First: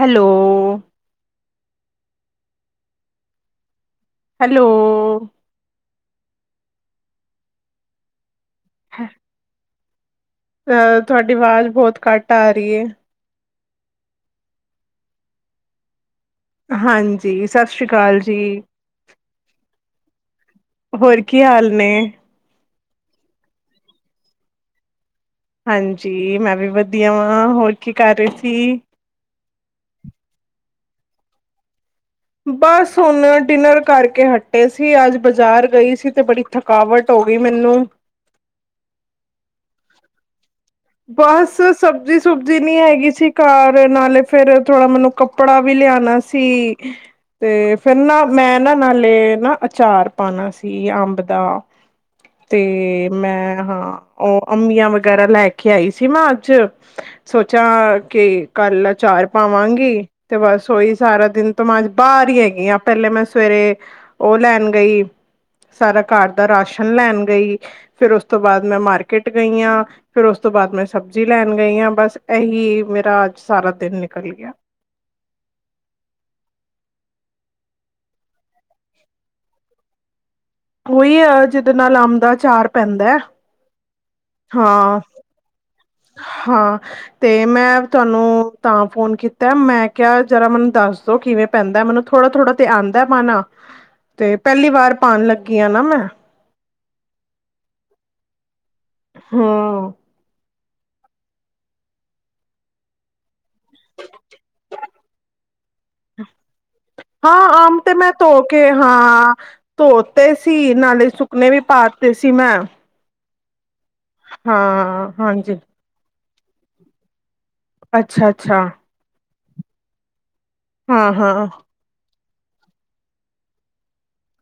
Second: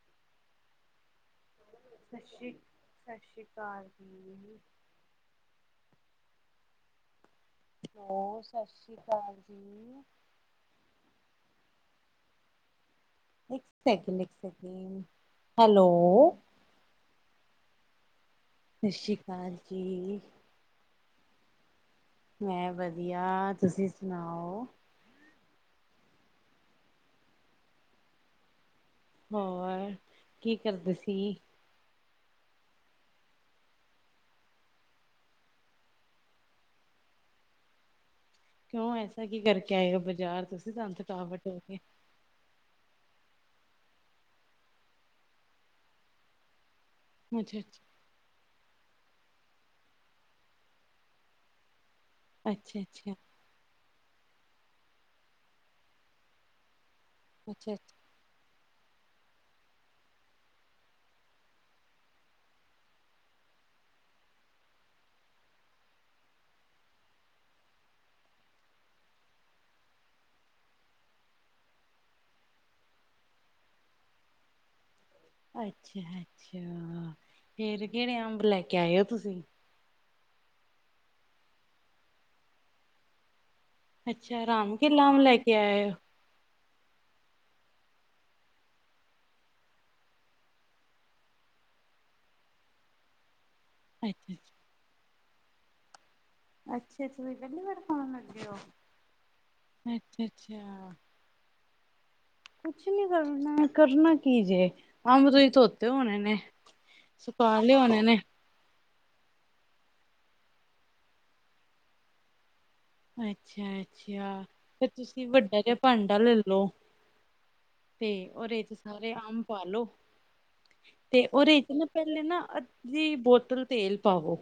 Hello, ਸਤਿ ਸ਼੍ਰੀ ਸਤਿ ਸ਼੍ਰੀ ਅਕਾਲ ਜੀ, ਹੈਲੋ ਹੈਲੋ ਸਤਿ ਸ਼੍ਰੀ ਅਕਾਲ ਜੀ, ਅ ਤੁਹਾਡੀ ਆਵਾਜ਼ ਬਹੁਤ ਘੱਟ ਆ ਰਹੀ ਹੈ। ਇਕ ਸੈਕੰਡ ਇੱਕ ਸੈਕਿੰਡ ਹੈਲੋ, ਹਾਂਜੀ ਸਤਿ ਸ਼੍ਰੀ ਅਕਾਲ ਜੀ, ਸਤਿ ਸ਼੍ਰੀ ਅਕਾਲ ਜੀ, ਹੋਰ ਕੀ ਹਾਲ ਨੇ? ਮੈਂ ਵਧੀਆ, ਤੁਸੀਂ ਸੁਣਾਓ? ਹਾਂਜੀ ਮੈਂ ਵੀ ਵਧੀਆ, ਵਾਂ ਹੋਰ ਕੀ ਕਰ ਰਹੀ ਸੀ? ਹੋਰ ਕੀ ਕਰਦੇ ਸੀ? ਬਸ ਹੁਨ ਡਿਨਰ ਕਰਕੇ ਹਟੇ ਸੀ ਅੱਜ ਬਾਜ਼ਾਰ ਗਈ ਸੀ, ਤੇ ਬੜੀ ਥਕਾਵਟ ਹੋ ਗਈ ਮੈਨੂੰ ਕਿਉਂ ਐਸਾ ਕੀ ਕਰਕੇ ਆਏ ਉ ਬਾਜ਼ਾਰ ਚ- ਬਸ ਸਬਜ਼ੀ ਸੁਬਜੀ ਨੀ ਹੈਗੀ ਸੀ, ਘਰ ਨਾਲੇ ਫੇਰ ਥੋੜਾ ਮੈਨੂੰ ਕੱਪੜਾ ਵੀ ਲਿਆਣਾ ਸੀ। ਅੱਛਾ ਤੇ ਫਿਰ ਨਾ ਮੈਂ ਨਾ ਨਾਲੇ ਨਾ ਅਚਾਰ ਪਾਉਣਾ ਸੀ ਅੰਬ ਦਾ, ਅੱਛਾ ਤੇ ਅੱਛਾ ਮੈਂ ਹਾਂ ਉਹ ਅੰਮੀਆਂ ਵਗੈਰਾ ਲੈ ਕੇ, ਲੈਕੇ ਆਈ ਸੀ ਮੈਂ ਅੱਜ ਸੋਚਿਆ ਅੱਛਾ ਕਿ ਕੱਲ ਆਚਾਰ ਪਾਵਾਂਗੀ। ਤੇ ਬਸ ਉਹੀ ਸਾਰਾ ਦਿਨ ਤਾਂ ਮੈਂ ਅੱਜ ਬਾਹਰ ਹੀ ਹੈਗੀ ਆ, ਪਹਿਲੇ ਮੈਂ ਸਵੇਰੇ ਉਹ ਲੈਣ ਗਈ। ਸਾਰਾ ਘਰ ਦਾ ਰਾਸ਼ਨ ਲੈਣ ਗਈ ਫੇਰ ਉਸ ਤੋਂ ਬਾਅਦ ਮੈਂ ਮਾਰਕੀਟ ਗਈ ਆ। ਫੇਰ ਉਸ ਤੋਂ ਬਾਅਦ ਮੈਂ ਸਬਜ਼ੀ ਲੈਣ ਗਈ ਹਾਂ, ਬਸ ਇਹੀ ਮੇਰਾ ਅੱਜ ਸਾਰਾ ਦਿਨ ਨਿਕਲ ਗਿਆ। ਅੱਛਾ ਅੱਛਾ, ਫੇਰ ਕਿਹੜੇ ਅੰਬ ਲੈ ਕੇ ਆਏ ਹੋ ਤੁਸੀਂ? ਉਹੀ ਆ ਜਿਹਦੇ ਨਾਲ ਅੰਬ ਦਾ ਅਚਾਰ ਪੈਂਦਾ। ਅੱਛਾ ਰਾਮ ਹਾਂ ਕੇਲਾਮ ਲੈ ਕੇ ਆਏ ਓ? ਹਾਂ, ਤੇ ਮੈਂ ਤੁਹਾਨੂੰ ਤਾਂ ਫੋਨ ਕੀਤਾ ਮੈਂ ਕਿਹਾ ਜਰਾ ਮੈਨੂੰ ਦੱਸ ਦੋ ਕਿਵੇਂ ਪੈਂਦਾ ਮੈਨੂੰ ਥੋੜਾ-ਥੋੜਾ ਤੇ ਆਂਦਾ ਪਾਣਾ। ਅੱਛਾ ਤੇ ਅੱਛਾ ਪਹਿਲੀ ਵਾਰ ਪਾਣ ਲੱਗੀ ਆ ਨਾ ਮੈਂ। ਅੱਛਾ-ਅੱਛਾ ਪਹਿਲੀ ਵਾਰ ਪਾਣ ਲੱਗੇ ਹੋ? ਹਾਂ ਅੱਛਾ-ਅੱਛਾ। ਕੁਛ ਨੀ ਕਰਨਾ ਕਰਨਾ ਕੀ ਜੇ, ਆਮਰਈ ਧ ਧੋਤੇ ਹੋਣੇ ਨੇ, ਸੁਕਾ ਲੇ ਹੋਣੇ ਨੇ। ਕਿ ਹਾਂ, ਧੋਤੇ ਸੀ ਨਾਲੇ ਸੁਕਨੇ ਵੀ ਪਾਤੇ ਸੀ ਮੈਂ। ਅੱਛਾ-ਅੱਛਾ ਤੇ ਹਾਂ ਤੁਸੀਂ ਹਾਂਜੀ ਵੱਡਾ ਜਾ ਭਾਂਡਾ ਲੈ ਲੋ, ਤੇ ਅੱਛਾ ਉਹਦੇ ਅੱਛਾ ਚ ਸਾਰੇ ਅੰਬ ਪਾ ਲੋ। ਹਾਂ ਤੇ ਹਾਂ ਉਹਦੇ ਚ ਨਾ ਪਹਿਲੇ ਨਾ ਅੱਧੀ ਬੋਤਲ ਤੇਲ ਪਾਵੋ।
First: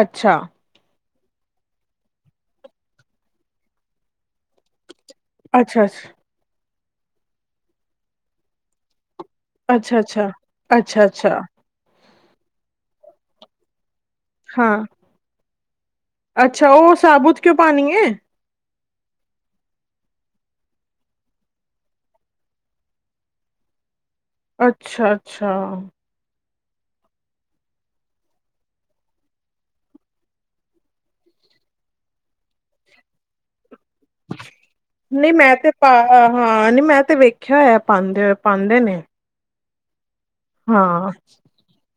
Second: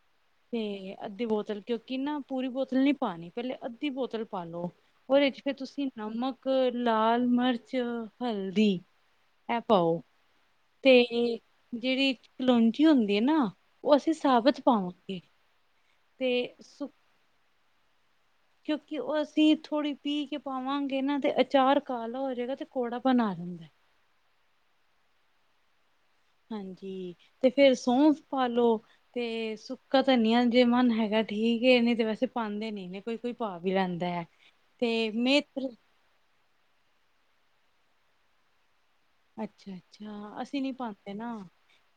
ਅੱਛਾ ਤੇ ਅੱਧੀ ਬੋਤਲ ਕਿਉਂਕਿ ਨਾ ਪੂਰੀ ਬੋਤਲ ਨਹੀਂ ਪਾਣੀ ਪਹਿਲੇ ਅੱਧੀ ਬੋਤਲ ਪਾਲੋ। ਉਹਦੇ ਚ ਫਿਰ ਅੱਛਾ ਤੁਸੀਂ ਨਮਕ, ਲਾਲ ਮਿਰਚ, ਹਲਦੀ ਇਹ ਅੱਛਾ ਅੱਛਾ ਪਾਓ, ਅੱਛਾ ਅੱਛਾ ਤੇ ਅੱਛਾ ਜਿਹੜੀ, ਕਲੋਂਜੀ ਹੁੰਦੀ ਹੈ ਨਾ ਉਹ ਅਸੀਂ ਸਾਬਤ ਹਾਂ ਪਾਵਾਂਗੇ। ਤੇ ਅੱਛਾ ਸੁ ਉਹ ਸਾਬੁਤ ਕਿਉਂ ਪਾਣੀ ਏ? ਕਿਉਂਕਿ ਉਹ ਅਸੀਂ ਥੋੜ੍ਹੀ ਪੀਹ ਕੇ ਪਾਵਾਂਗੇ ਨਾ ਅਤੇ ਅਚਾਰ ਕਾਲਾ ਹੋ ਜਾਵੇਗਾ ਅਤੇ ਕੌੜਾ ਬਣਾ ਲਓ। ਅੱਛਾ-ਅੱਛਾ। ਹਾਂਜੀ, ਤੇ ਫੇਰ ਸੌਂਫ ਪਾ ਲੋ। ਤੇ ਸੁੱਕਾ ਧਨੀਆਂ ਜੇ ਮਨ ਹੈਗਾ ਠੀਕ ਏ ਨਹੀਂ ਤੇ ਵੈਸੇ ਪਾਂਦੇ ਨੀ ਗੇ। ਕੋਈ-ਕੋਈ ਪਾ ਵੀ ਲੈਂਦਾ, ਤੇ ਮੇਤਰ ਹਾਂ-ਹਾਂ ਨੀ ਮੈਂ ਤੇ ਵੇਖਿਆ ਹੋਇਆ ਪਾਂਦੇ ਹੋਏ ਪਾਂਦੇ ਨੇ। ਅੱਛਾ-ਅੱਛਾ ਅਸੀਂ ਨੀ ਹਾਂ ਪਾਂਦੇ ਨਾ।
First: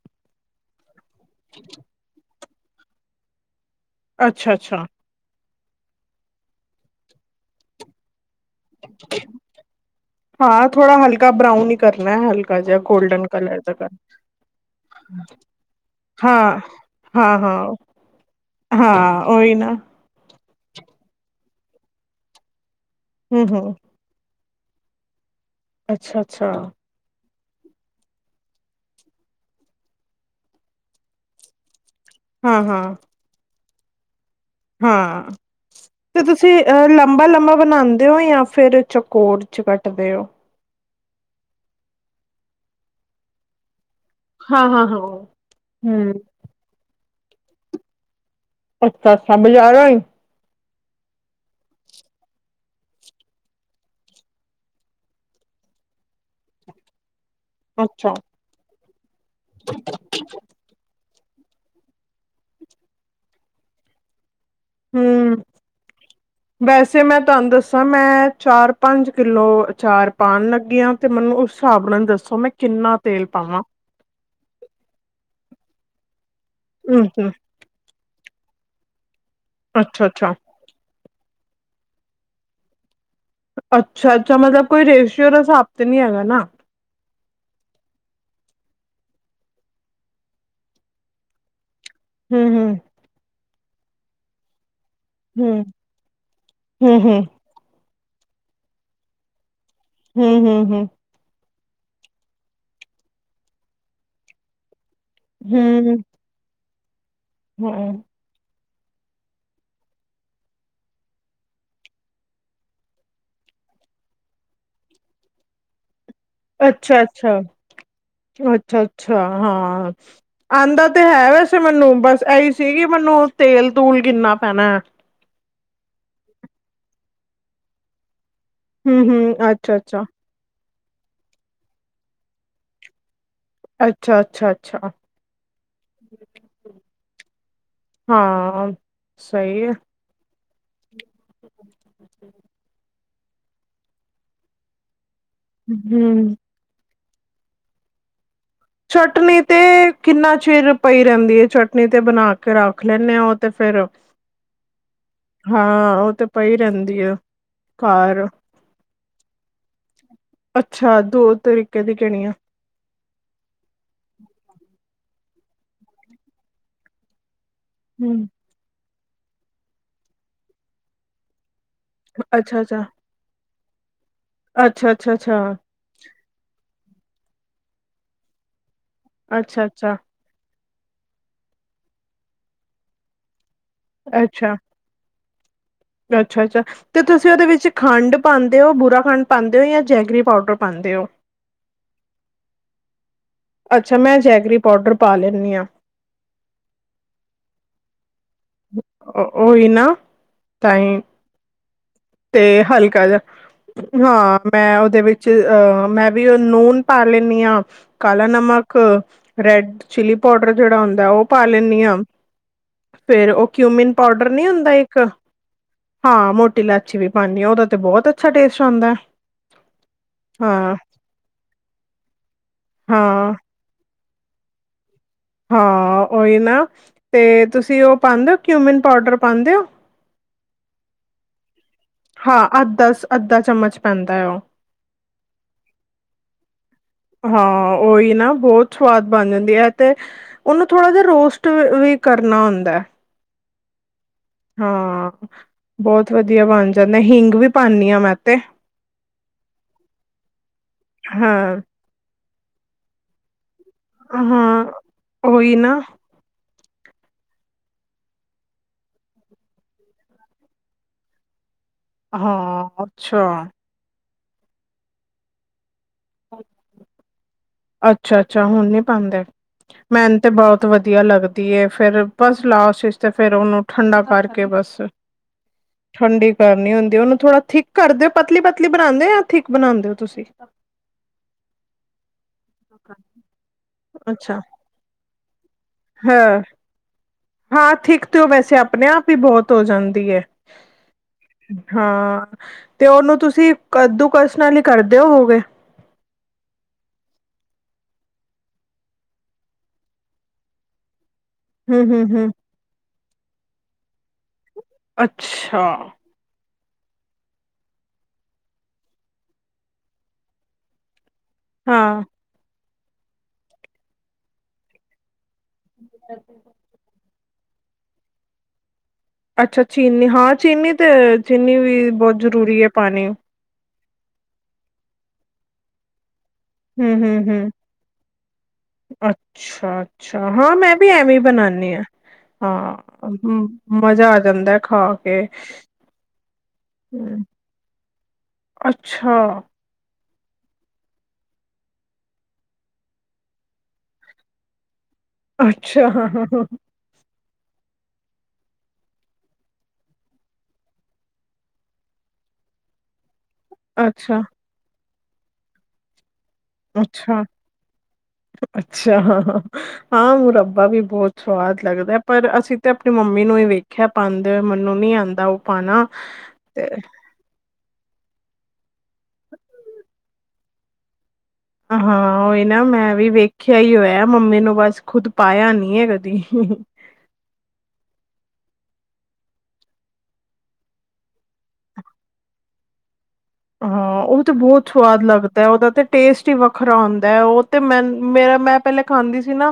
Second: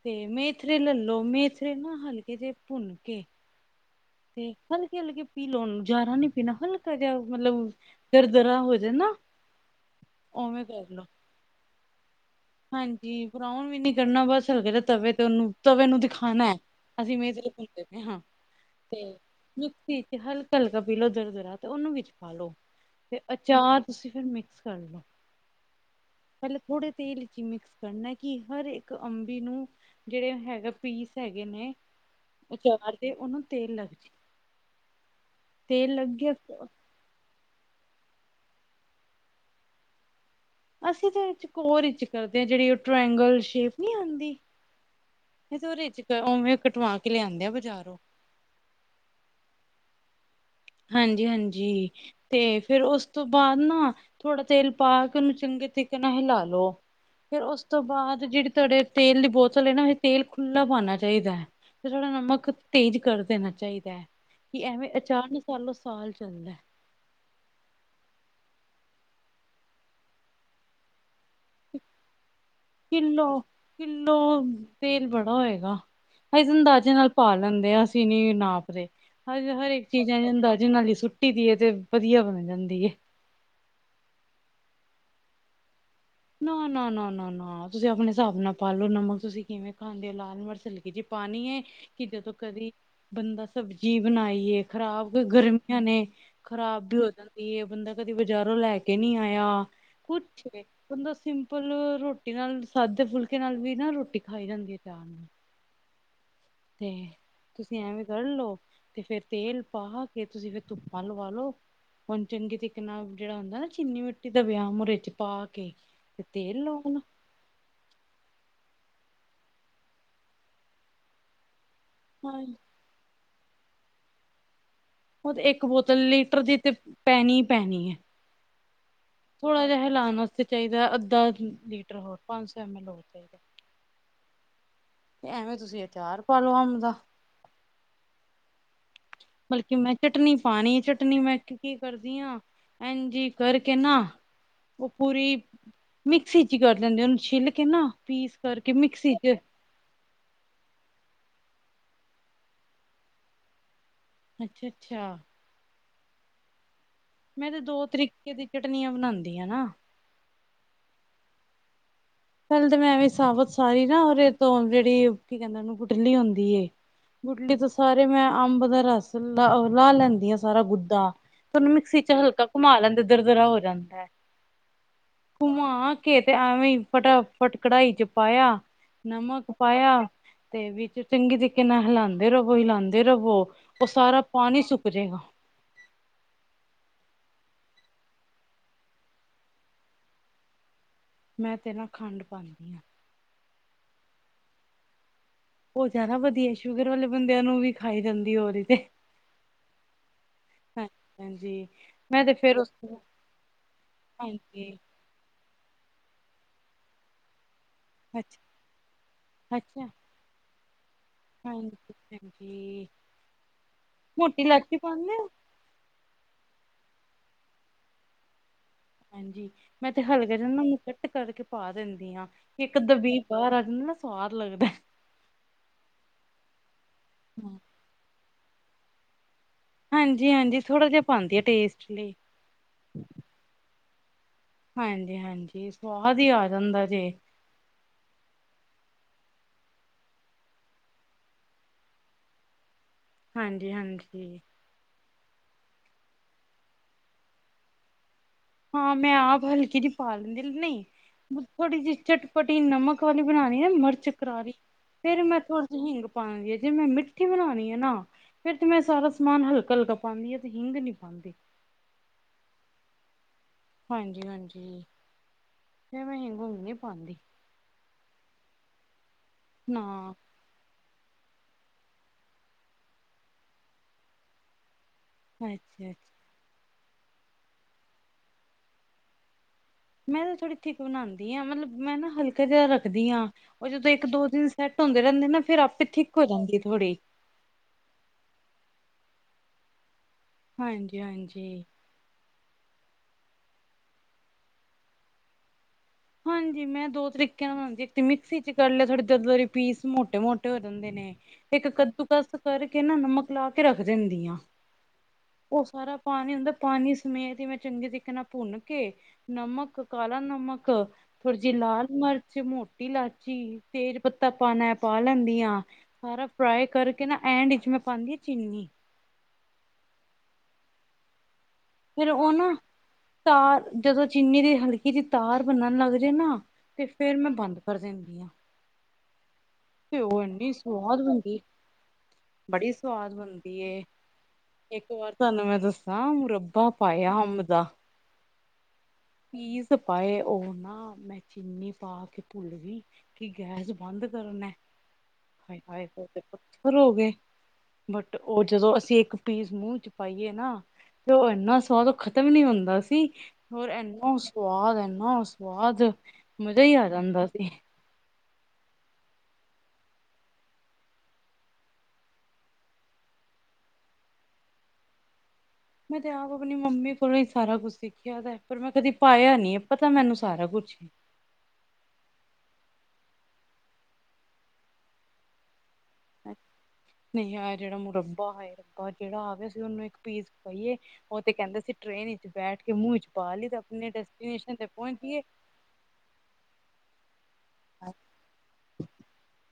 ਤੇ ਮੇਥਰੇ ਲੈ ਲਓ ਮੇਥਰੇ ਨਾ ਹਲਕੇ ਜਿਹੇ ਭੁੰਨ ਕੇ ਤੇ ਅੱਛਾ ਅੱਛਾ ਹਲਕੇ-ਹਲਕੇ ਪੀਹ ਲਓ ਉਹਨੂੰ ਜਿਆਦਾ ਨੀ ਪੀਹਣਾ, ਹਲਕਾ ਜਿਹਾ ਮਤਲਬ ਦਰਦਰਾ ਹੋਜੇ ਨਾ, ਓਵੇਂ ਹਾਂ ਥੋੜਾ ਕਰਲੋ। ਹਲਕਾ ਬਰਾਊਨ ਈ ਕਰਨਾ ਹਲਕਾ ਜਿਹਾ ਹਾਂਜੀ ਗੋਲਡਨ ਕਲਰ ਬਰਾਊਨ ਦਾ ਵੀ ਕਰ ਨੀ ਕਰਨਾ ਬਸ ਹਲਕੇ ਜਿਹੇ ਤਵੇ 'ਤੇ ਉਹਨੂੰ ਤਵੇ ਨੂੰ ਦਿਖਾਨੈਂ। ਹਾਂ ਅਸੀਂ ਹਾਂ ਮੇਥਰੇ ਹਾਂ ਭੁੰਨਦੇ ਪਏ ਹਾਂ। ਹਾਂ ਓਹੀ ਨਾ। ਮਿਕਸੀ ਤੇ ਚ ਹਲਕਾ-ਹਲਕਾ ਪੀਹ ਲਓ ਦਰਦਰਾ ਤੇ ਉਹਨੂੰ ਵਿੱਚ ਪਾ ਲਓ, ਤੇ ਹੂੰ ਹੂੰ ਅਚਾਰ ਤੁਸੀਂ ਫਿਰ ਮਿਕ ਕਰ ਲਓ। ਅੱਛਾ ਅੱਛਾ ਪਹਿਲੇ ਥੋੜੇ ਤੇਲ 'ਚ ਕਿ ਮਿਕਸ ਕਰਨਾ ਕਿ ਹਰ ਇੱਕ ਅੰਬੀ ਨੂੰ ਜਿਹੜੇ ਹੈਗਾ ਪੀਸ ਹੈਗੇ ਨੇ ਹਾਂ ਹਾਂ ਅਚਾਰ 'ਤੇ ਉਨ੍ਹਾਂ ਨੂੰ ਤੇਲ ਲੱਗ ਜੇ। ਹਾਂ, ਤੇਲ ਲੱਗ ਤੇ ਤੁਸੀਂ ਗਿਆ ਅ ਲੰਬਾ-ਲੰਬਾ ਬਣਾਦੇ ਓ ਜਾਂ ਫਿਰ ਚਕੋਰ 'ਚ ਕੱਟਦੇ ਓ? ਅਸੀਂ ਤੇ ਚਕੋਰ 'ਚ ਕਰਦੇ ਹਾਂ ਜਿਹੜੀ ਉਹ ਟਰਾਇੰਗਲ ਸ਼ੇਪ ਨੀ ਆਉਂਦੀ। ਹਾਂ ਹਾਂ ਹਾਂ ਫਿਜ਼ਰ 'ਚ ਹੂੰ ਉਵੇਂ ਕਟਵਾ ਕੇ ਲਿਆਂਦੇ ਆ ਬਜ਼ਾਰੋਂ। [unintelligible] ਬਜ਼ਾਰੋ ਈ। ਹਾਂਜੀ-ਹਾਂਜੀ, ਤੇ ਫਿਰ ਉਸ ਤੋਂ ਬਾਅਦ ਨਾ ਥੋੜ੍ਹਾ ਤੇਲ ਪਾ ਕੇ ਉਹਨੂੰ ਚੰਗੇ ਤਰੀਕੇ ਨਾਲ ਹਿਲਾ ਲਓ। ਫਿਰ ਉਸ ਤੋਂ ਅੱਛਾ ਬਾਅਦ ਜਿਹੜੀ ਤੁਹਾਡੇ ਤੇਲ ਦੀ ਬੋਤਲ ਹੈ ਨਾ ਤੇਲ ਖੁੱਲ੍ਹਾ ਪਾਨੈ। ਚਾਹੀਦੈ, ਤੇ ਥੋੜ੍ਹਾ ਨਮਕ ਤੇਜ਼ ਕਰ ਦੇਣਾ ਚਾਹੀਦੈ, ਕਿ ਐਵੇਂ ਅਚਾਰ ਹੂੰ ਨੂੰ ਦੋ ਸਾਲ ਚੱਲਦਾ। ਵੈਸੇ ਮੈਂ ਤੁਹਾਨੂੰ ਦੱਸਾਂ ਮੈਂ ਚਾਰ-ਪੰਜ ਕਿੱਲੋ ਅਚਾਰ ਪਾਉਣ ਲੱਗੀ ਆ ਤੇ ਮੈਨੂੰ ਉਸ ਹਿਸਾਬ ਨਾਲ ਦੱਸੋ, ਮੈਂ ਕਿੰਨਾ ਤੇਲ ਕਿੱਲੋ ਪਾਵਾਂ? ਕਿੱਲੋ ਤੇਲ ਬੜਾ ਹੋਏਗਾ, ਅਸੀਂ ਤਾਂ ਅੰਦਾਜ਼ੇ ਹਮ ਨਾਲ ਹਮ ਪਾ ਲੈਂਦੇ ਆ। ਕਿੰਨੀ ਵੇਰ ਨਾਪਦੇ ਹਰ ਹਰੇਕ ਅੱਛਾ ਚੀਜ਼ਾਂ ਦਾ ਅੱਛਾ ਅੰਦਾਜਾ ਜਿਹਨਾਂ ਦੀ ਸੁੱਟੀ ਵੀ ਏ, ਤੇ ਵਧੀਆ ਹੋ ਜਾਂਦੀ ਏ। ਅੱਛਾ - ਅੱਛਾ, ਮਤਲਬ ਕੋਈ ਰੇਸ਼ਓ ਦਾ ਹਿਸਾਬ ਤੇ ਨੀ ਹੈਗਾ ਨਾ? ਨਾ, ਨਾ, ਨਾ, ਨਾ, ਨਾ। ਤੁਸੀਂ ਆਪਣੇ ਹਿਸਾਬ ਨਾਲ ਪਾ ਲਓ। ਨਮਕ ਤੁਸੀਂ ਕਿਵੇਂ ਖਾਂਦੇ ਹੋ? ਲਾਲ ਮਰਚ ਹਲਕੀ ਜਿਹੀ ਪਾਣੀ ਏ। ਕਿ ਜਦੋਂ ਹਮ ਕਦੀ, ਬੰਦਾ ਸਬਜ਼ੀ ਬਣਾਈਏ ਖ਼ਰਾਬ ਹਮ ਗਰਮੀਆਂ ਨੇ, ਖ਼ਰਾਬ ਵੀ ਹੋ ਹਮ ਜਾਂਦੀ ਏ। ਬੰਦਾ ਕਦੀ ਬਜਾਰੋ ਲੈ ਕੇ ਨਹੀਂ ਆਇਆ। ਹਮ ਹਮ ਕੁੱਛ ਵੇ ਹਮ ਹਮ ਜਦੋਂ ਸਿੰਪਲ ਰੋਟੀ ਨਾਲ, ਸਾਦੇ ਫੁਲਕੇ ਨਾਲ ਵੀ ਨਾ, ਰੋਟੀ ਖਾਈ ਜਾਂਦੀ ਹੈ ਚਾਅ ਨਾਲ। ਹੂੰ-ਹੂੰ ਤੇ ਤੁਸੀਂ ਐਵੇਂ ਤਲ ਲਓ, ਤੇ ਫਿਰ ਤੇਲ ਪਾ ਕੇ ਤੁਸੀਂ ਫਿਰ ਧੁੱਪਾ ਲਵਾ ਲੋ। ਹੁਣ ਚੰਗੇ ਤਰੀਕੇ ਨਾਲ ਜਿਹੜਾ ਹੁੰਦਾ ਨਾ ਚੀਨੀ ਮਿੱਟੀ ਦਾ ਵਿਆਹ ਮੁਹਰੇ ਚ ਪਾ ਕੇ ਤੇ ਤੇਲ ਲਾਉਣ ਅੱਛਾ-ਅੱਛਾ। ਅੱਛਾ-ਅੱਛਾ ਹਾਂ, ਆਂਦਾ ਤੇ ਹੈ ਵੈਸੇ ਮੈਨੂੰ ਬਸ ਇਹੀ ਸੀ ਕਿ ਮੈਨੂੰ ਤੇਲ - ਤੂਲ ਕਿੰਨਾ ਪੈਣਾ। ਉਹ ਤੇ ਇੱਕ ਬੋਤਲ ਲੀਟਰ ਦੀ ਤੇ ਪੈਣੀ ਹੀ ਪੈਣੀ ਐ। ਹੂੰ, ਹੂੰ। ਥੋੜ੍ਹਾ ਜਿਹਾ ਹੈਲਾਨਾ ਤਾਂ ਚਾਹੀਦਾ, ਅੱਧਾ ਲੀਟਰ ਹੋਰ, ਪੰਜ ਸੌ ਐਮ, ਐਲ, ਹੋ ਚਾਹੀਦਾ। ਅੱਛਾ -ਅੱਛਾ- ਅੱਛਾ। ਐਵੇਂ ਤੁਸੀਂ ਅਚਾਰ ਪਾ ਲਓ ਅੰਬ ਦਾ। ਹਾਂ ਸਹੀ ਹੈ ਬਲਕਿ ਮੈਂ ਚਟਨੀ ਪਾਣੀ ਏ, ਚਟਨੀ ਮੈਂ ਕੀ ਕਰਦੀ ਆ, ਐੰਜ ਈ ਕਰਕੇ ਨਾ ਉਹ ਪੂਰੀ ਹਮ ਮਿਕਸੀ 'ਚ ਹੀ ਕਰ ਦਿੰਦੇ ਐ। ਉਹਨੂੰ ਛਿੱਲ ਕੇ ਨਾ, ਪੀਸ ਕਰਕੇ, ਮਿਕਸੀ 'ਚ ਚਟਨੀ ਤੇ ਕਿੰਨ੍ਹਾ ਚਿਰ ਪਈ ਰਹਿੰਦੀ ਹੈ ਚਟਨੀ? ਤੇ ਬਣਾ ਕੇ ਰੱਖ ਲੈਂਨੇ ਆ ਉਹ, ਤੇ ਫਿਰ ਅੱਛਾ - ਅੱਛਾ। ਹਾਂ ਉਹ ਤਾਂ ਪਈ ਰਹਿੰਦੀ ਆ ਮੈਂ ਤੇ ਦੋ ਤਰੀਕੇ ਦੀ ਚਟਨੀਆਂ ਬਣਾਉਂਦੀ ਆ ਨਾ। ਅੱਛਾ ਦੋ ਤਰੀਕੇ ਦੀ ਕੇੜੀਆ। ਪੈਲੇ ਤੇ ਮੈਂ ਐਵੈ ਈ ਸਾਬਤ ਸਾਰੀ ਨਾ [unintelligible] ਓਦੇ ਤੋ, ਜੇੜੀ ਕੀ ਕੈਂਦੇ ਓਨੂੰ ਗੁਟਲੀ ਓਂਦੀ ਏ, ਗੁਟਲੀ ਤੋ ਸਾਰੇ ਹਮ ਮੈਂ ਆੰਬ ਦਾ ਰਾੱਸ ਲਾ ਓ ਲੈਂਦੀ ਆ ਸਾਰਾ ਗੁੱਦਾ ਫੇਰ ਓਨੂ ਮਿਕਸੀ ਚ ਹਲਕਾ ਅੱਛਾ ਘੁਮਾ ਅੱਛਾ ਲੈਂਦੇ। ਦਰਦਰਾ ਓ ਜਾਂਦੈ ਅੱਛਾ ਅੱਛਾ ਅੱਛਾ ਘੁੰਮਾ ਕੇ ਤੇ ਐਵੇਂ ਈ ਫਟਾ, ਫਟ ਕੜਾਈ ਚ ਪਾਯਾ, ਅੱਛਾ ਨਮਕ ਅੱਛਾ ਪਾਯਾ ਤੇ ਵਿੱਚ ਚੰਗੀ ਤੀਕੇ ਨਾਲ ਹਿਲਾਂਦੇ ਰਵੋ, ਹਿਲਾਂਦੇ ਰਵੋ ਓ ਸਾਰਾ ਪਾਨੀ ਸੁੱਕ ਜੇਗਾ। ਅੱਛਾ-ਅੱਛਾ। ਤੇ ਤੁਸੀਂ ਉਹਦੇ ਵਿੱਚ ਖੰਡ ਪਾਂਦੇ ਹੋ, ਬੁਰਾ ਖੰਡ ਪਾਂਦੇ ਹੋ ਜਾਂ ਜੈਗਰੀ ਪਾਊਡਰ ਪਾਂਦੇ ਹੋ। ਮੈਂ ਤੇ ਨਾ ਖੰਡ ਪਾਨੀਂ ਆ। ਅੱਛਾ, ਮੈਂ ਜੈਗਰੀ ਪਾਊਡਰ ਪਾਲੈਣੀ ਆਂ। ਉਹ ਜਿਆਦਾ ਵਧੀਆ, ਸ਼ੂਗਰ ਵਾਲੇ ਬੰਦਿਆਂ ਨੂੰ ਵੀ ਖਾਈ ਜਾਂਦੀ ਹੋਰ। ਅ ਔਈ ਨਾ ਹਾਂ ਤਾਂਹੀ, ਹਾਂਜੀ ਮੈਂ ਫੇਰ ਤੇ ਉਸ ਤੋਂ ਹਲਕਾ ਜਿਹਾ ਹਾਂ। ਹਾਂਜੀ ਮੈਂ ਉਹਦੇ ਵਿੱਚ 'ਚ ਮੈਂਵੀ ਔ ਨੂਨ ਪਾ ਲੈਣੀ ਆ। ਕਾਲਾ ਅੱਛਾ ਨਮਕ, ਰੈਡ ਅੱਛਾ ਚਿਲੀ ਪਾਊਡਰ ਜਿਹੜਾ ਹੁੰਦਾ ਉਹ। ਹਾਂਜੀ [unintelligible] ਹਾਂਜੀ ਫਿਰ ਉਹ ਕਿਊਮੀਨ ਪਾਊਡਰ ਮੋਟੀ ਨੀ ਹੁੰਦਾ ਇਲਾਚੀ ਇੱਕ। ਪਾਉਂਦੇ ਹੋ ਹਾਂ, ਮੋਟੀ ਇਲਾਇਚੀ ਵੀ ਪਾਣੀ ਉਹਦਾ ਤੇ ਬਹੁਤ ਅੱਛਾ ਟੇਸਟ ਆਂਦਾ। ਹਾਂਜੀ, ਮੈਂ ਤੇ ਹਲਕੇ ਜਿਹੇ ਨੂੰ ਕੱਟ ਕਰਕੇ ਪਾ ਦਿੰਦੀ ਹਾਂ ਇੱਕ ਦਬੀਹ ਹਾਂ ਬਾਹਰ ਆ। ਹੁਣ ਨਾ ਸਵਾਦ ਲੱਗਦਾ ਹਾਂ, ਔਹੀ ਨਾ ਤੇ ਹਾਂ। ਤੁਸੀਂ ਉਹ ਪਾਂਦੇ ਓ ਕਿਊਮਿਨ ਪੋਡਰ ਪਾਂਦੇ ਔ ਹਾਂਜੀ-ਹਾਂਜੀ, ਥੋੜਾ ਜਿਹਾ ਪਾਂਦੀ ਆ ਟੇਸਟ ਲਈ। ਹਾਂ, ਅੱਧਾ-ਅੱਧਾ ਚਮਚ ਪੈਂਦਾ ਓ ਹਾਂਜੀ-ਹਾਂਜੀ ਸਵਾਦ ਈ ਆ ਜਾਂਦਾ ਜੇ। ਹਾਂ, ਔਈ ਨਾ ਬੋਤ ਸਵਾਦ ਬਣ ਜਾਂਦੀ ਐ ਤੇ। ਉਨੂ ਥੋੜ੍ਹਾ ਜਿਹਾ ਰੋਸਟ ਵੀ ਕਰਨਾ ਹੁੰਦਾ। ਹਾਂਜ-ਹਾਂਜੀ। ਹਾਂ, ਬੋਤ ਵਦੀਆ ਬਨ ਜਾਂਦੈ, ਹੀੰਗ ਵੀ ਪਾਨੀ ਆ ਮੈਂ ਤੇ ਹਾਂ, ਮੈਂ ਆਪ ਹਲਕੀ ਜੀ ਪਾ ਲੈਂਦੀ, ਨਈ ਹਾਂ ਥੋੜੀ ਜੀ ਚਟ ਪਟੀ ਨਮਕ ਵਾਲੀ ਬਨਾਣੀ ਹੈ। ਮਰਚ ਕਰਾਰੀ ਹਾਂ ਫੇਰ ਮੈਂ ਉਹੀ ਥੋੜੀ ਨਾ ਜੀ ਹਿੰਗ। ਆਪਾਂ ਜੇ ਮੈਂ ਮਿੱਠੀ ਬਨਾਣੀ ਏਨਾ। ਫੇਰ ਤੇ ਮੈਂ ਸਾਰਾ ਸਮਾਨ ਹਲਕਾ-ਹਲਕਾ ਪਾਣੀਆ ਤੇ ਹਿੰਗ ਨੀ ਪਾਦੀ। ਹਾਂ ਅੱਛਾ। ਹਾਂਜੀ- ਹਾਂਜੀ ਫਿਰ ਮੈਂ ਘੁੰਮ ਨੀ ਪਾਉਂਦੀ। ਅੱਛਾ-ਅੱਛਾ ਹੁਣ ਨੀ ਪਾਉਂਦੇ ਨਾ ਮੈਨ ਤੇ ਬਹੁਤ ਬਹੁਤ ਵਧੀਆ ਲੱਗਦੀ ਐ ਫੇਰ ਬਸ ਲਾਸਟ ਚ ਤੇ ਫੇਰ ਉਹਨੂੰ ਠੰਡਾ ਕਰਕੇ ਬਸ। ਅੱਛਾ ਅੱਛਾ ਠੰਡੀ ਕਰਨੀ ਹੁੰਦੀ ਉਨੂ ਉਹ ਥੋੜਾ ਥਿੱਕ ਕਰ ਦੇਓ ਪਤਲੀ-ਪਤਲੀ ਬਣਾਦੇ ਯਾਂ ਥਿੱਕ ਬਣਾ ਮੈਂ ਤਾਂ ਥੋੜ੍ਹੀ ਥਿੱਕ ਬਣਾਦੀ ਆ ਮਤਲਬ, ਮੈਂ ਨਾ ਹਲਕਾ ਜਿਹਾ ਰੱਖਦੀ ਆ ਉਹ ਜਦੋਂ ਇੱਕ-ਦੋ ਦਿਨ ਸੈਂਟ ਹੁੰਦੇ ਰੈਂਦੇ ਨੇ ਨਾ ਫੇਰ ਆਪੇ ਥਿੱਕ ਹੋ ਜਾਂਦੀ ਹੈ ਥੋੜ੍ਹੀ ਹਾਂ-ਹਾਂ, ਥਿੱਕ ਤੇਔ ਵੈਸੇ ਆਪਣੇ ਆਪ ਹੀ ਬੋਹਤ ਹੋ ਜਾਂਦੀ ਐ। ਹਾਂਜੀ ਹਾਂਜੀ ਹਾਂ। ਤੇ ਔਨੂੰ ਤੂਸੀ ਕੱਦੂ ਕੱਸ ਨਾਲ ਈ ਕਰਦੇ ਹੋਵੋਗੇ? ਹਾਂਜੀ, ਮੈਂ ਦੋ ਤਰੀਕੇ ਨਾਲ ਹਾਂਜੀ, ਇਕ ਤੇ ਮਿਕਸੀ ਚ ਕਾਰ ਲੇਆ, ਥੋੜੇ ਦਰ-ਦਰੇ ਪੀਸ ਮੋਟੇ-ਮੋਟੇ ਹੋ ਜਾਂਦੇ ਨੇ ਇੱਕ ਹਮ ਹਮ ਹਮ ਕੱਦੂਕਸ ਕਰਕੇ ਨਾ ਨਮਕ ਲਾ ਕੇ ਰੱਖ ਦੇਂਦੀ ਆਂ, ਓ ਅੱਛਾ ਸਾਰਾ ਪਾਣੀ ਹੁੰਦਾ ਪਾਣੀ ਸਮੇਤ ਹੀ। ਮੈਂ ਚੰਗੇ ਤਰੀਕੇ ਨਾਲ ਭੁੰਨ ਕੇ ਨਮਕ, ਕਾਲਾ ਨਮਕ ਨਮਕ ਥੋੜੀ ਜਿਹੀ ਲਾਲ ਹਾਂ ਮਰਚ ਮੋ ਸੌਟੀ ਲਾਚੀ, ਤੇਜ਼ ਪੱਤਾ ਪਾਣਾ ਪਾ ਲੈਂਨੀਆ ਸਾਰਾ ਫਰਾਈ ਕਰ ਨਾ ਐਂਡ ਇਚ ਮੈਂ ਪਾਦੀ ਚੀਨੀ। ਅੱਛਾ, ਚੀਨੀ ਹਾਂ ਚੀਨੀ ਤੇ ਚੀਨੀ ਵੀ ਬਹੁਤ ਜ਼ਰੂਰੀ ਹੈ ਪਾਣੀ। ਤਾਂ, ਜਦੋਂ ਚੀਨੀ ਦੀ ਹਲਕੀ ਦੀ ਤਾਰ ਬੰਨਣ ਲੱਗ ਜਾਏ ਨਾ ਤੇ ਫੇਰ, ਮੈਂ ਬੰਦ ਕਰ ਦਿੰਦੀ ਹਾਂ। ਅੱਛਾ-ਅੱਛਾ ਹਾਂ ਮੈਂ ਵੀ ਸਵਾਦ ਐਵੇਂ ਬਣਦੀ ਬਣਾਉਦੀ ਹਾਂ। ਬੜੀ ਸਵਾਦ ਬਣਦੀ ਹਾਂ ਏ, ਮਜ਼ਾ ਆ ਜਾਂਦਾ ਖਾ ਇੱਕ ਵਾਰ ਕੇ ਤੁਹਾਨੂੰ ਮੈਂ ਦੱਸਾਂ ਮੁਰੱਬਾ ਪਾਇਆ ਹਮ ਦਾ। ਅੱਛਾ ਕਿ ਚੀਜ਼ ਪਾਏ, ਉਹ ਨਾ ਮੈਂ ਚੀਨੀ ਪਾ ਕੇ ਭੁੱਲ ਗਈ। ਕਿ ਗੈਸ ਬੰਦ ਕਰਨਾ? ਹਾਏ-ਹਾਏ ਅੱਛਾ ਫ਼ਿਰ ਪੱਥਰ ਹੋ ਗਏ। ਬਟ, ਉਹ ਜਦੋਂ ਅਸੀਂ ਇੱਕ ਪੀਸ ਮੂੰਹ ਚ ਪਾਈਏ ਨਾ ਤੇ ਉਹ ਇਨਾ ਸਵਾਦ ਖਤਮ ਨਹੀਂ ਹੁੰਦਾ ਸੀ। ਹੋਰ ਏਹਨਾ ਅੱਛਾ ਸਵਾਦ-ਏਹਨਾ ਸਵਾਦ ਮਜ਼ਾ ਹੀ ਆ ਜਾਂਦਾ ਸੀ। ਅੱਛਾ-ਅੱਛਾ ਹਾਂ, ਮੁਰੱਬਾ ਵੀ ਬਹੁਤ ਸਵਾਦ ਲੱਗਦਾ ਪਰ ਅਸੀਂ ਤੇ ਆਪਣੀ ਮੰਮੀ ਨੂੰ ਹੀ ਵੇਖਿਆ। ਪੰੰਦ ਮਨੂੰ ਨੀ ਆਉਂਦਾ ਉਹ ਪਾਉਣਾ ਮੈਂ ਤੇ ਆਪ ਆਪਣੀ ਤੇ ਮੰਮੀ [unintelligible] ਹੀ ਸਾਰਾ ਕੁਛ ਸਿੱਖਿਆ ਦਾ ਪਰ ਮੈਂ ਕਦੀ ਪਾਇਆ ਨੀ ਹੈ ਪਤਾ ਮੈਨੂੰ ਸਾਰਾ ਕੁਛ। ਹਾਂ ਉਹੀ, ਨਾ ਮੈਂ ਵੀ ਵੇਖਿਆ ਹੀ ਹੋਇਆ ਮੰਮੀ ਨੂੰ ਬਸ ਖੁਦ ਪਾਇਆ ਨੀ ਹੈਗਾ। ਹੀ-ਹੀ ਨਹੀਂ ਆ ਜਿਹੜਾ ਮੁਰੱਬਾ ਆਏ ਰੱਬਾ ਜਿਹੜਾ ਆਵੇ ਸੀ ਉਹਨੂੰ ਇੱਕ ਪੀਸ ਪਾਈਏ। ਉਹ ਤੇ ਕਹਿੰਦੇ ਸੀ ਟ੍ਰੇਨ ਵਿੱਚ ਬੈਠ ਕੇ ਮੂੰਹ ਚ ਪਾ ਲਈ ਤੇ ਆਪਣੇ ਹਾਂ ਉਹ ਡੈਸਟੀਨੇਸ਼ਨ ਤੇ ਬਹੁਤ ਪਹੁੰਚ ਸਵਾਦ ਗਏ। ਲੱਗਦਾ ਉਹਦਾ ਤੇ ਟੇਸਟ ਹੀ ਵੱਖਰਾ ਹੁੰਦਾ ਉਹ ਤੇ ਮੈਂ ਮੇਰਾ ਮੈਂ ਪਹਿਲੇ ਖਾਂਦੀ ਸੀ ਨਾ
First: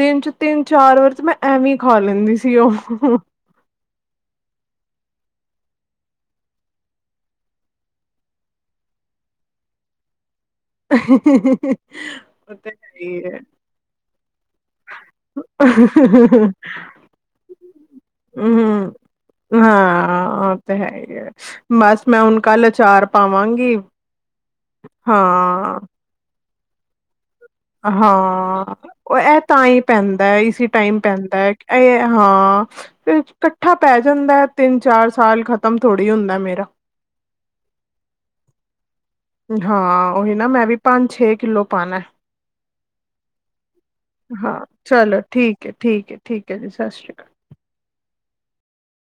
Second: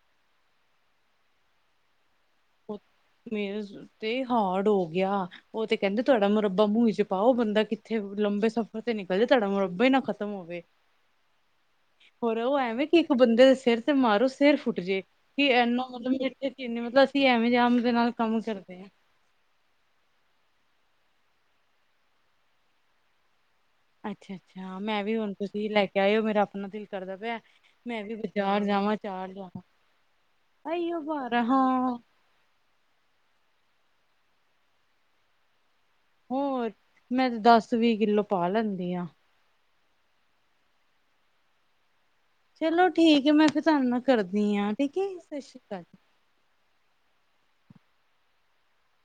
ਦਿਨ ਚ ਤਿੰਨ-ਚਾਰ ਵਾਰ ਚ ਮੈਂ ਐਵੇਂ ਹੀ ਖਾ ਲੈਂਦੀ ਸੀ। ਉਹ ਮੇਰੇ ਤੇ ਹਾਰਡ ਹੋ ਗਿਆ। ਉਹ ਤੇ ਕਹਿੰਦੇ ਤੁਹਾਡਾ ਮੁਰੱਬਾ ਮੁੂੰਹ ਚ ਪਾਓ ਬੰਦਾ ਕਿੱਥੇ ਲੰਬੇ ਸਫ਼ਰ ਤੇ ਨਿਕਲਦਾ ਤੁਹਾਡਾ ਮੁਰੱਬਾ ਹੀ ਨਾ ਖਤਮ ਹੋਵੇ। ਹੋਰ ਉਹ ਔਹ ਤੇ ਐਵੇਂ ਹੈ ਕਿ ਇੱਕ ਹੀ ਹੈ ਬੰਦੇ ਦੇ ਸਿਰ ਤੇ ਮਾਰੋ ਸਿਰ ਫੁੱਟ ਜੇ। ਕਿ ਇਨਾ ਮਤਲਬ [unintelligible] ਮਤਲਬ ਅਸੀਂ ਐਵੇਂ ਜਾਨ ਦੇ ਨਾਲ ਕੰਮ ਕਰਦੇ ਹਾਂ ਅਹਹਹਹ। ਹਾਂਅਅ ਔ ਤੇ ਹੈ ਹੀ ਹੈ ਬਸ ਮੈਂ ਹੁਣ ਕੱਲ ਅਚਾਰ ਪਾਵਾਂਗੀ। ਅੱਛਾ -ਅੱਛਾ ਮੈਂ ਵੀ ਹੁਣ ਤੁਸੀਂ ਹਾਂ ਲੈ ਕੇ ਆਏ ਹੋ, ਮੇਰਾ ਆਪਣਾ ਦਿਲ ਕਰਦਾ ਪਿਆ। ਮੈਂ ਵੀ ਬਾਜ਼ਾਰ ਹਾਂਅਅ, ਜਾਵਾਂ ਔਹ ਚਾਰ ਏ ਲਿਆਵਾਂ ਤਾਂ ਈ ਪੈਂਦਾ ਇਸੀ ਟਾਈਮ ਇਹੀਓ ਭਾਰ ਪੈਂਦਾ ਹੈ ਹਾਂ ਇਹ ਹਾਂ, ਤੇ ਇਕੱਠਾ ਪੈ ਜਾਂਦਾ ਹੈ ਤਿੰਨ ਚਾਰ ਸਾਲ [unintelligible] ਥੜੀ ਹੋਰ ਮੈਂ ਤੇ ਦਸ ਵੀਹ ਕਿੱਲੋ ਪਾ ਲੈਂਦੀ ਹਾਂ। ਹਾਂ ਔਹੀ ਨਾ ਮੈਂ ਵੀ ਪੰਜ ਛੇ ਕਿੱਲੋ ਪਾਣਾ। ਚਲੋ ਠੀਕ ਹੈ ਮੈਂ ਫਿਰ ਤੁਹਾਨੂੰ ਨਾਲ ਕਰਦੀ ਹਾਂ ਠੀਕ ਹੈ ਜੀ ਚਲੋ ਸਸਸ਼੍ਰੀ ਠੀਕ ਹੈ ਕਾਲ। ਠੀਕ ਹੈ ਠੀਕ ਹੈ ਜੀ ਸਸਸ਼੍ਰੀ ਕਾਲ।